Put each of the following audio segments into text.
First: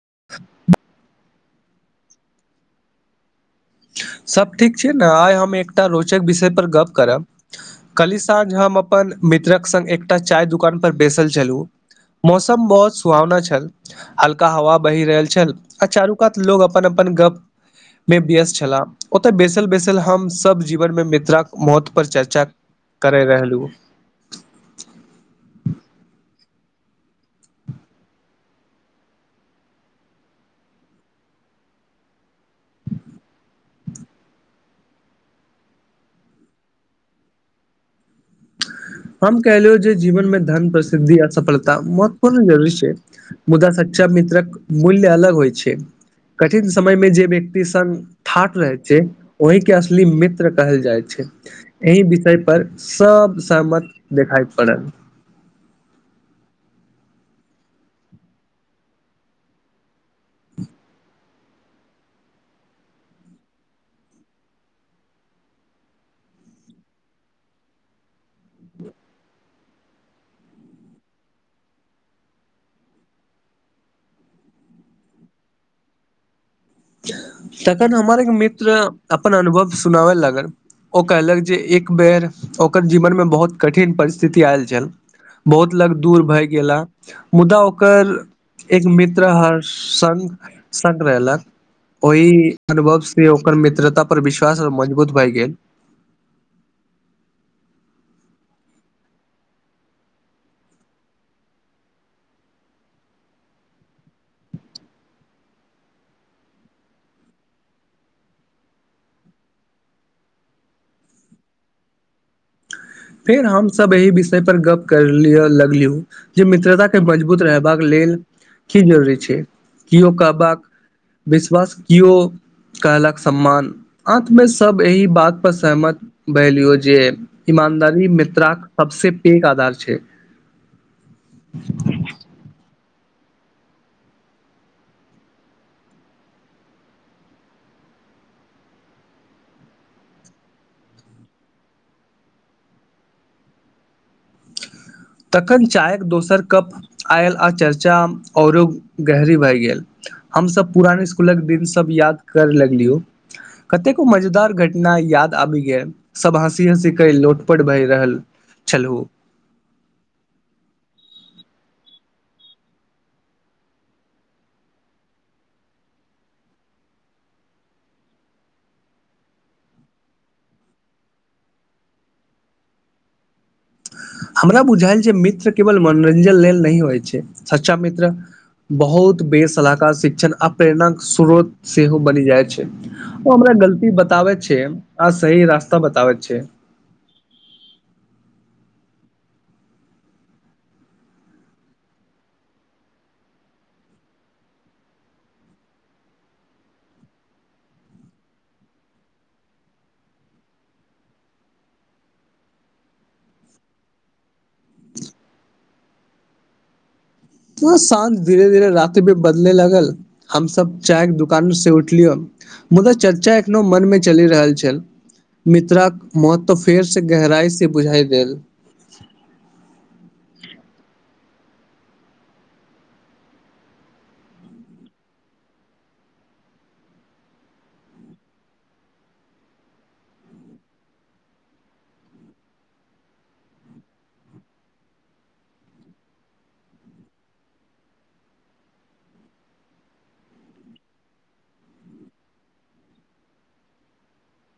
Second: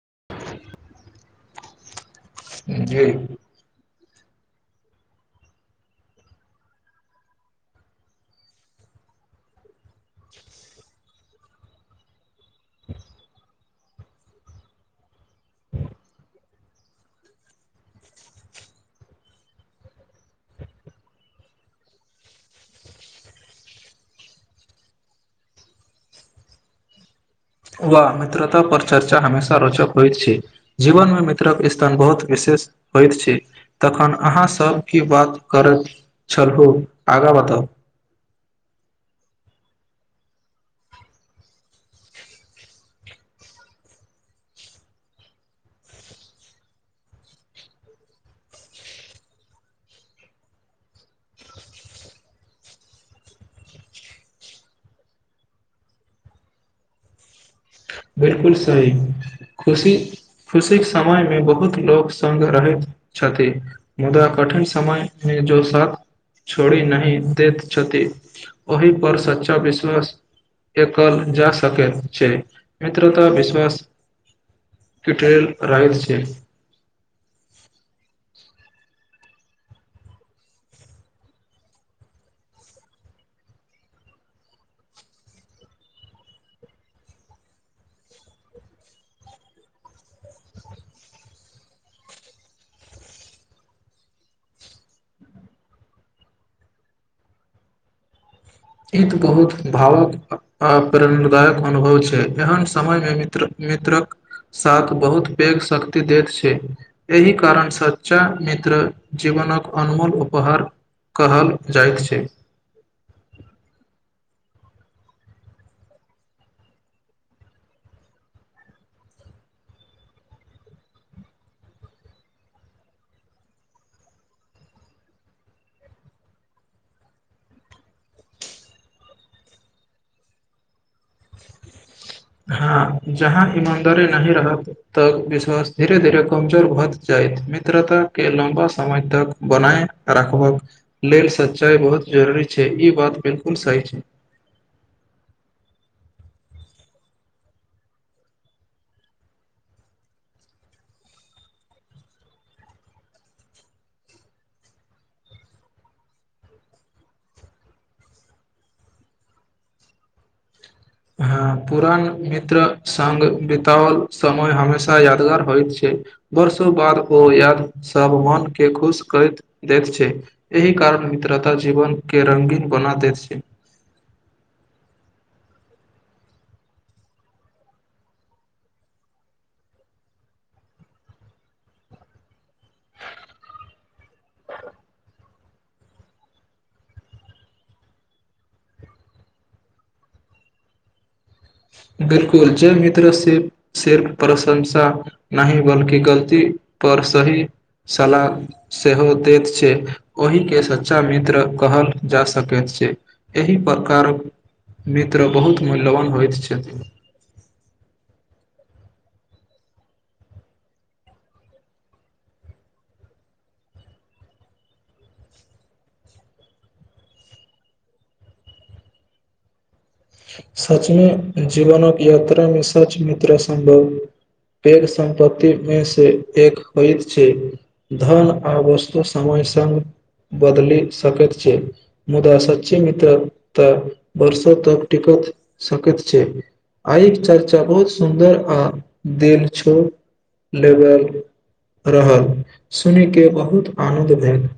[inaudible] जी सब ठीक छै ने आइ हम एकटा रोचक विषय पर गप्प करब कली साँझ हम अपन मित्रक संग एक एकटा चाय दुकान पर बैसल छलूं मौसम बहुत सुहावना छल हल्का हवा बहि रहल छल आ चारू कात लोग अपन अपन गप मे व्यस्त छला ओतऽ बैसल बैसल हम सब जीवन मे मित्राक महत्व पर चर्चा करै रहलहुँ वा मित्रता पर चर्चा हमेशा रोचक होइत छै जीवनमे मित्रक स््तान बहुत विशेष होइत छै तखन अहाँ सब की बात करैत छलहु आगा बताउ हम कहलियौ जे जीवन मे धन प्रसिद्धि आ सफलता महत्वपूर्ण जरूी छै मुदा सच्षा मित्रक मूल्य अलग होइ छै कठिन समय मे जे व्यक्ति स ठाठ रहै छै ओहि के असली मित्र कहल जाइ छै एहि विषय पर सब सहमत देखाइ पड़ल बिलकुल सही खुशी खुशीक के समय मे बहुत लोक सब रहैत छथि मुदा कठिन समय मे जो साथ छोड़ी नहिह दैत छथि ओहि पर सच्चा विश्वास एकल जा सकैत छै मित्रता विश्वास कठल राहल छै तखन हमर एक मित्र अपन अनुभव सुनाबय लगल ओ कहलक जे एक बेर ओकर जीवनमे बहुत कठिन परिस्थिति आयल छल बहुत लग दूर भए गेला मुदा ओकर एक मित्र हर संग सग रहलक ओहि अनुभव से ओकर मित्रता पर विश्वास आ मजबूत भए गेल ई तऽ बहुत भावक आ प्रेरणादायक अनुभव छै एहन समयमे मित्र मित्रक साथ बहुत पैघ शक्ति दैत छै एहि कारण सच्चा मित्र जीवनक अनमोल उपहार कहल जाइत छै फेर हमसभ एहि विषय पर गप करलिय लगलियौ जे मित्रता के मजबूत रहबाक लेल की जरूरी छै केओ कहबाक विश्वास केओ कहलक सम्मान अतमे सब एहि बात पर सहमत भेलियौ जे ईमानदारी मित्रा सबस पैघ आधार छै हँ जहाँ ईमानदारी नहि रहत तऽ विश्वास धीरे धीरे कमजोर भऽ जायत मित्रताके लम्बा समय तक बनाय राखबाक लेल सच्चाइ बहुत जरूरी छै ई बात बिलकुल सही छै तखन चायक दोसर कप आयल आ चर्चा औरो गहरी भए गेल हमसभ पुरान इसकुलक दिन सभ याद करय लगलियौ कतेको मजेदार घटना याद आबि गेल सभ हँसी हँसी क लोटपट भए रहल छलहु हँ पुरान मित्र सङ्ग बितओल समय हमेशा यादगार होइत छै वर्षो बाद ओ याद सब मन के खुश करैत दैत छै एहि कारण मित्रता जीवन के रंगीन बना दैत छै हमरा बुझायल छै मित्र केवल मनोरञ्जन लेल नहिह होइ छै सच्चा मित्र बहुत बेसलाहकार शिक्षण आ प्रेरणाक स्रोत सेहो बनि जाइ छै ओ हमरा गलती बताबैत छै आ सही रास्ता बताबैत छै बिलकुल जे मित्र सिर्फ सिर्फ प्रशंसा नहि बल्कि गलतीपर सही सलाह सेहो दैत छै ओहिके सच्चा मित्र कहल जा सकैत छै एहि प्रकारक मित्र बहुत मूल्यवान होइत छै छथि तो सान्त धीरे धीरे राति भ बदले लगल हमस चाय के दुकान से उठलियो मुदा चर्चा एखनो मन मे चलि रहल छल मिित्राक महत्व फेर से गहराइ से बुझाइ देल सचमे जीवनक यात्रा मे सच मित्र सम्भव पैघ सम्पत्ति मे से एक होइत छै धन आ वस्तु समय स्ग बदलि सकैत छै मुदा सच्ची मित्र तऽ वर्षो तक टिक सकैत छै आइ के चर्चा बहुत सुन्दर आ दिल छोड़ लेबल रहल सुनि के बहुत आनन्द भेल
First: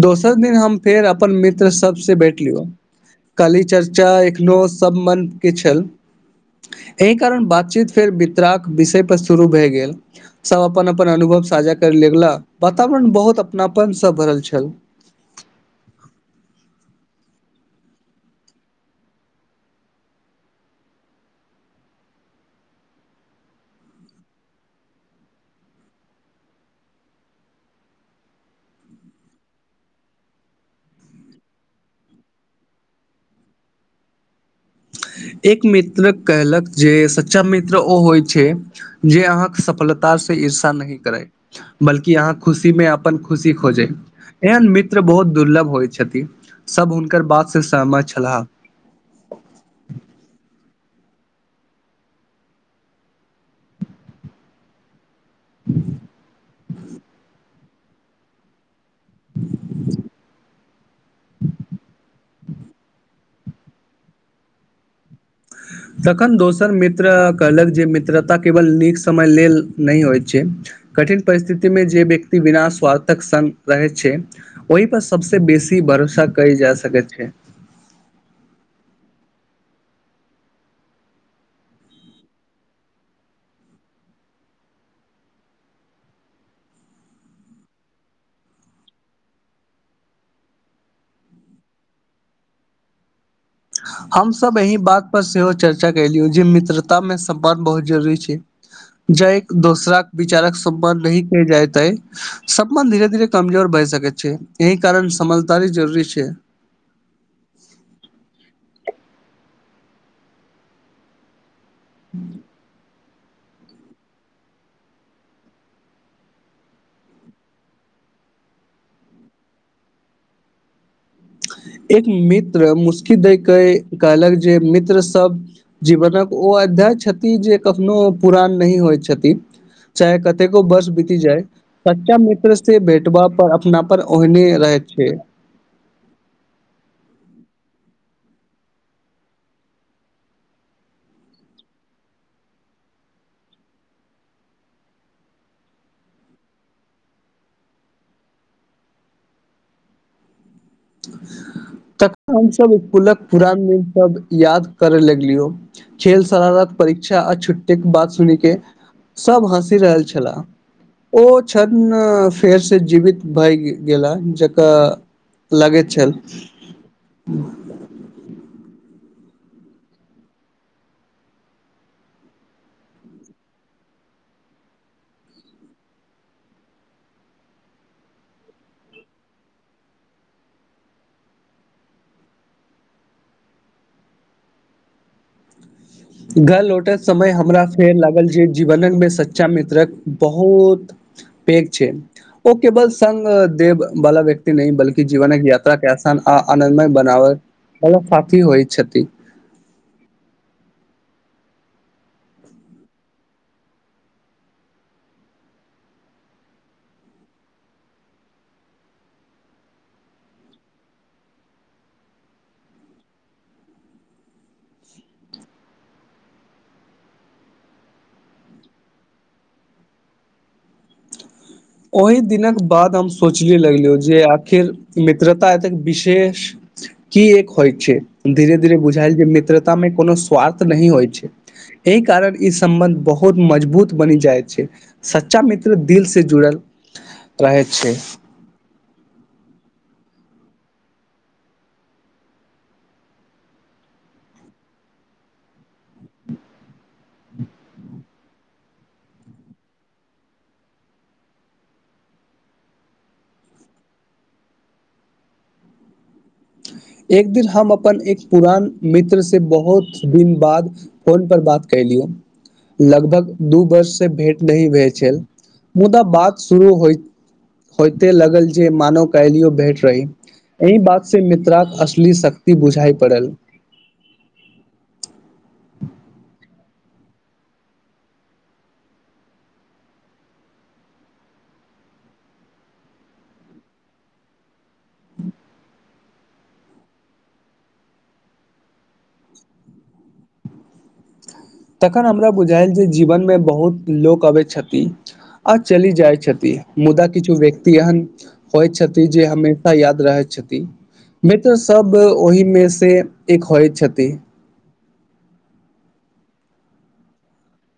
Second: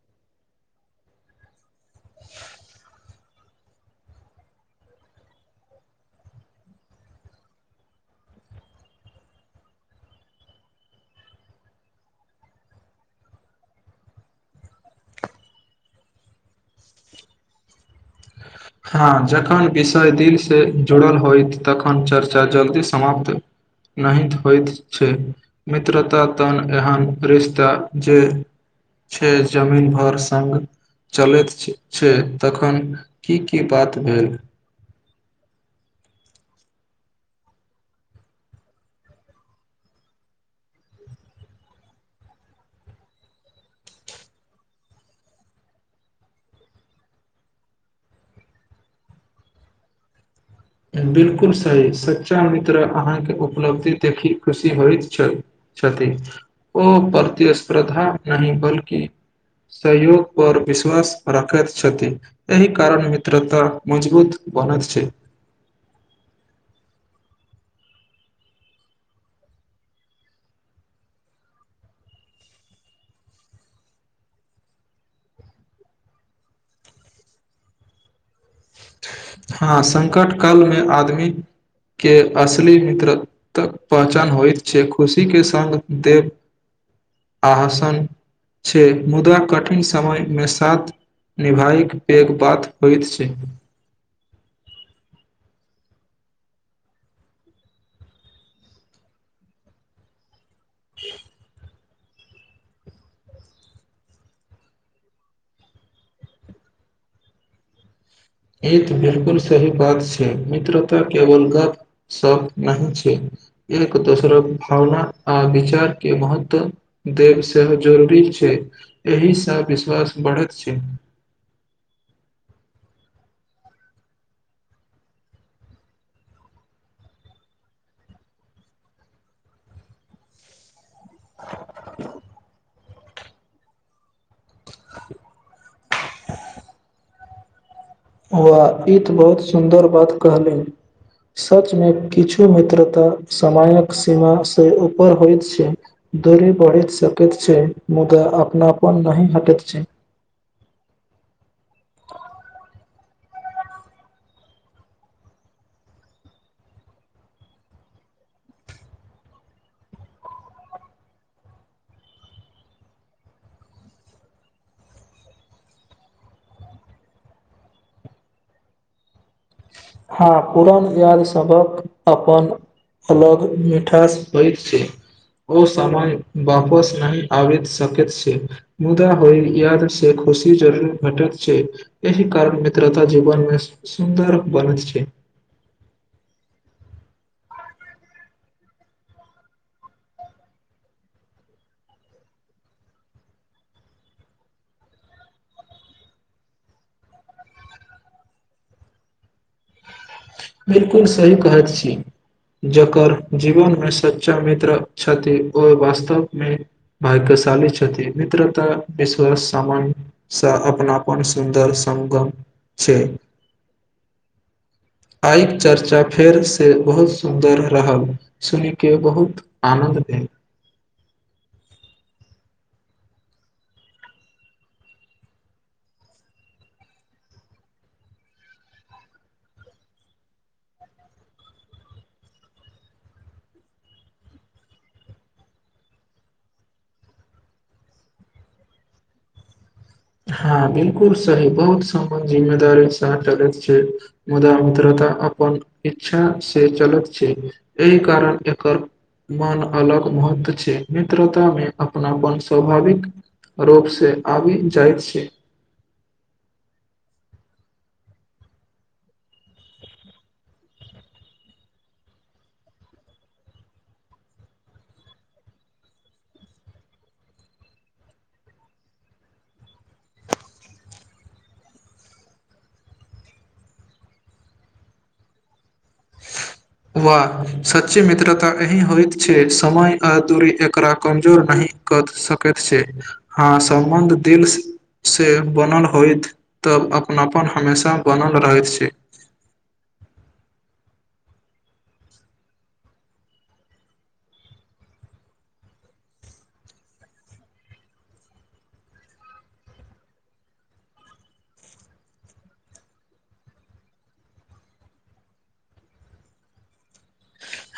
दोसर दिन हम फेर अपन मित्र सब से बैठलियो काली चर्चा एखनो सब मन के छल एहि कारण बातचीत फेर वित्राक विषय पर शुरू भय गेल सब अपन अपन अनुभव साझा कर लेगा वातावरण बहुत अपनापन से भरल छै चल हँ जखन विषय दिल से जुड़ल होइत तखन चर्चा जल्दी समाप्त न होइत छै मित्रता तन एहन रिश्ता जे छै जमीन भर सग चलैत छै तखन की की बात भेल एक मित्र कहलक जे सच्चा मित्र ओ होइ छै जे अहाँके सफलता से ईर्षा नहिह करै बल्कि अहाँ खुशीमे अपन खुशी खोजै एहन मित्र बहुत दुर्लभ होइ छथिन सब हुनकर बात से सहमत छलाह बिलकुल सही सच्चा मित्र अहाँके उपलब्धि देखि खुशी होइतत छै छथि ओ परति श्रद्धा नहि बल्कि सहयोग पर विश्वास राखैत छथि एहि कारण त तऽ मजबूत बनत छै तखन दोसर मित्र कहलक जे मित्रता केवल नीक समय लेल नहि होइत छै कठिन परिस्थितिमे जे व्यक्ति बिना स्वार्थक संग रहै छै ओहि पर सबस बेसी भरोसा कल जा सकैत छै हँ सङ्कट कालमे आदमीके असली मित्र तक पहचान होइत छै खुशीके सङ्ग देव आहसन छै मुदा कठिन समयमे साथ निभायके पैघ बात होइत छै हम सब एहि बात पर सेहो चर्चा केलियौ जे मित्रता मे सम्पन बहुत जरूरी छै ज एक दोसर विचारक सम्पान नहि क जायतै सपना धीरे धीर कमजोर भै सके छै एहिी कारण समझदारी जरूरी छै ई त बिलकुल सही बात छै मित्रता केवल गप सब नहि छै एक एक दोसरक भावना आ विचार के महत्व देब से जरूरी छै एहिसँ विश्वास बढ़ैत छै एक मित्र मुसकी दय के कहलक जे मित्र सब जीवनक ओ अध्याय छथि जे कखनो पुरान नहिही होइत छथि चाहे कतेको वर्ष जाइ सच्चा मित्रसँ से भेटबा पर अपना पर ओहने रहै छै वा ई तऽ बहुत सुन्दर बात कहलनि सचमे किछु मित्रता समयक सीमाासँ ऊपर होइत छै दूरी बढ़ैत सकैत छै मुदा अपनापन नहि हटैत छै तखन हमस इकुलक पुरान दिन सब याद करय लगलियो खेल सरारत परीक्षा आ छुट्टीक के बात सुन के सब हँसी रहल छलाह ओ कण फेर से जीवित भए गेला जकर लगैत चल हँ पुरान याद सबक अपन अलग मिठास होइत छै ओ समाय वापस नहि आबैत सकैत छै मुदा होइ याद से खुशी जरूर भेटैत छै एहि कारण मित्रता जीवन मे सुन्दर बनत छै घर लौटत समय हमरा फेर लागल जे जीवनन मे सच्चा मित्रक बहुत पैघ छै ओ केवल संग देव वाला व्यक्ति नहि बल्कि जीवनक यात्रा के आसान आ आनन्दमय बनाबय वला साथी होइत छथि बिलकुल सही कहैत छी जकर जीवनमे सच्चा मित्र छथि ओ वास्तवमे भाग्यशाली छथि मित्रता विश्वास सामानसँ अपनापन सुन्दर संगम छै आइक चर्चा फेरसे बहुत सुन्दर रहल सुनि के बहुत आनन्द भेल ओहि दिनक बाद हम सोचिए लगलू जे आखिर मित्रता एतेक विशेष कीएक होइ छै धीरे धीरे बुझायल जे मित्रतामे कोनो स्वार्थ नहि होइ छै एहि कारण ई सम्बन्ध बहुत मजबूत बनि जाइ छै सच्चा मित्र दिल से जुड़ल रहै छै हँ बिलकुल सही बहुत समान जिम्मेदारी सा चलैत छै मुदा मित्रता अपन इच्छा से चलैत छै एहि कारण एकर मन अलग महत्व छै मित्रता मे अपनापन स्वाभाविक रूप से आबि जाइत छी एक दिन हम अपन एक पुरान मित्र से बहुत दिन बाद फोन पर बात कैलियै लगभग दू वर्ष से भेंट नहि भेल छल मुदा बात शुरू होइत होइते लगल जे मानो काइलियो भेंट रही एहि बात से मित्राक असली शक्ति बुझाइ पड़ल वा सच्ची मित्रता एहि होइत छै समय आ दूरी एकरा कमजोर नहि कत सकैत छै हँ सम्बन्ध दिल से बनल होइत तब अपनापन हमेशा बनल रहैत छै तखन हमरा बुझायल जे जीवनमे बहुत लोक अबै छथि आ चली जाइत छथि मुदा किछु व्यक्ति एहन होइत छथि जे हमेशा याद रहैत छथि मित्र सब ओहिमे से एक होइत छथि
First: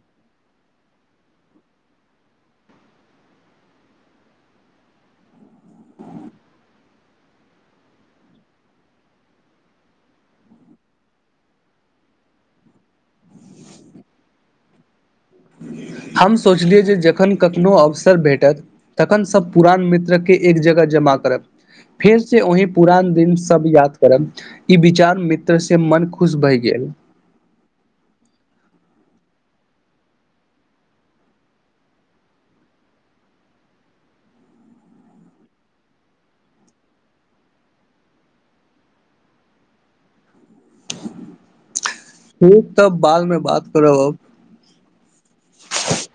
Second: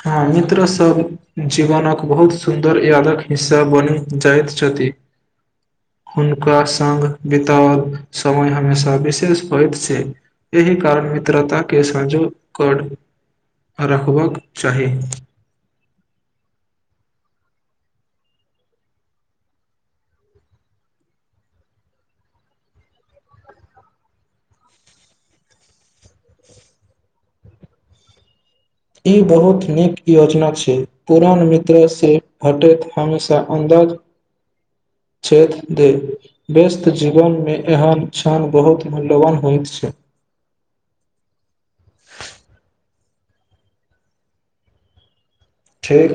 हँ मित्रसभ जीवनक बहुत सुन्दर यादक हिस्सा बनि जाइत छथि हुनका सङ्ग बिताओल समय हमेशा विशेष होइत छै एहि कारण मित्रताके संजोकर रखबाक चाही हम सोचलियै जे जखन कखनो अवसर भेटत तखन सब पुरान मित्रके एक जगह जमा करब फेरसे ओहि पुरान दिन सब याद करब ई विचार मित्र से मन खुश भहि गेल ई बहुत नीक योजना छै पुरान मित्र से हटैत हमेशा अन्दाज छथि दे व्यस्त जीवन मे एहन क्षण बहुत मूल्यवान होइत छै ठीक तब बादमे बात करब अब ठीक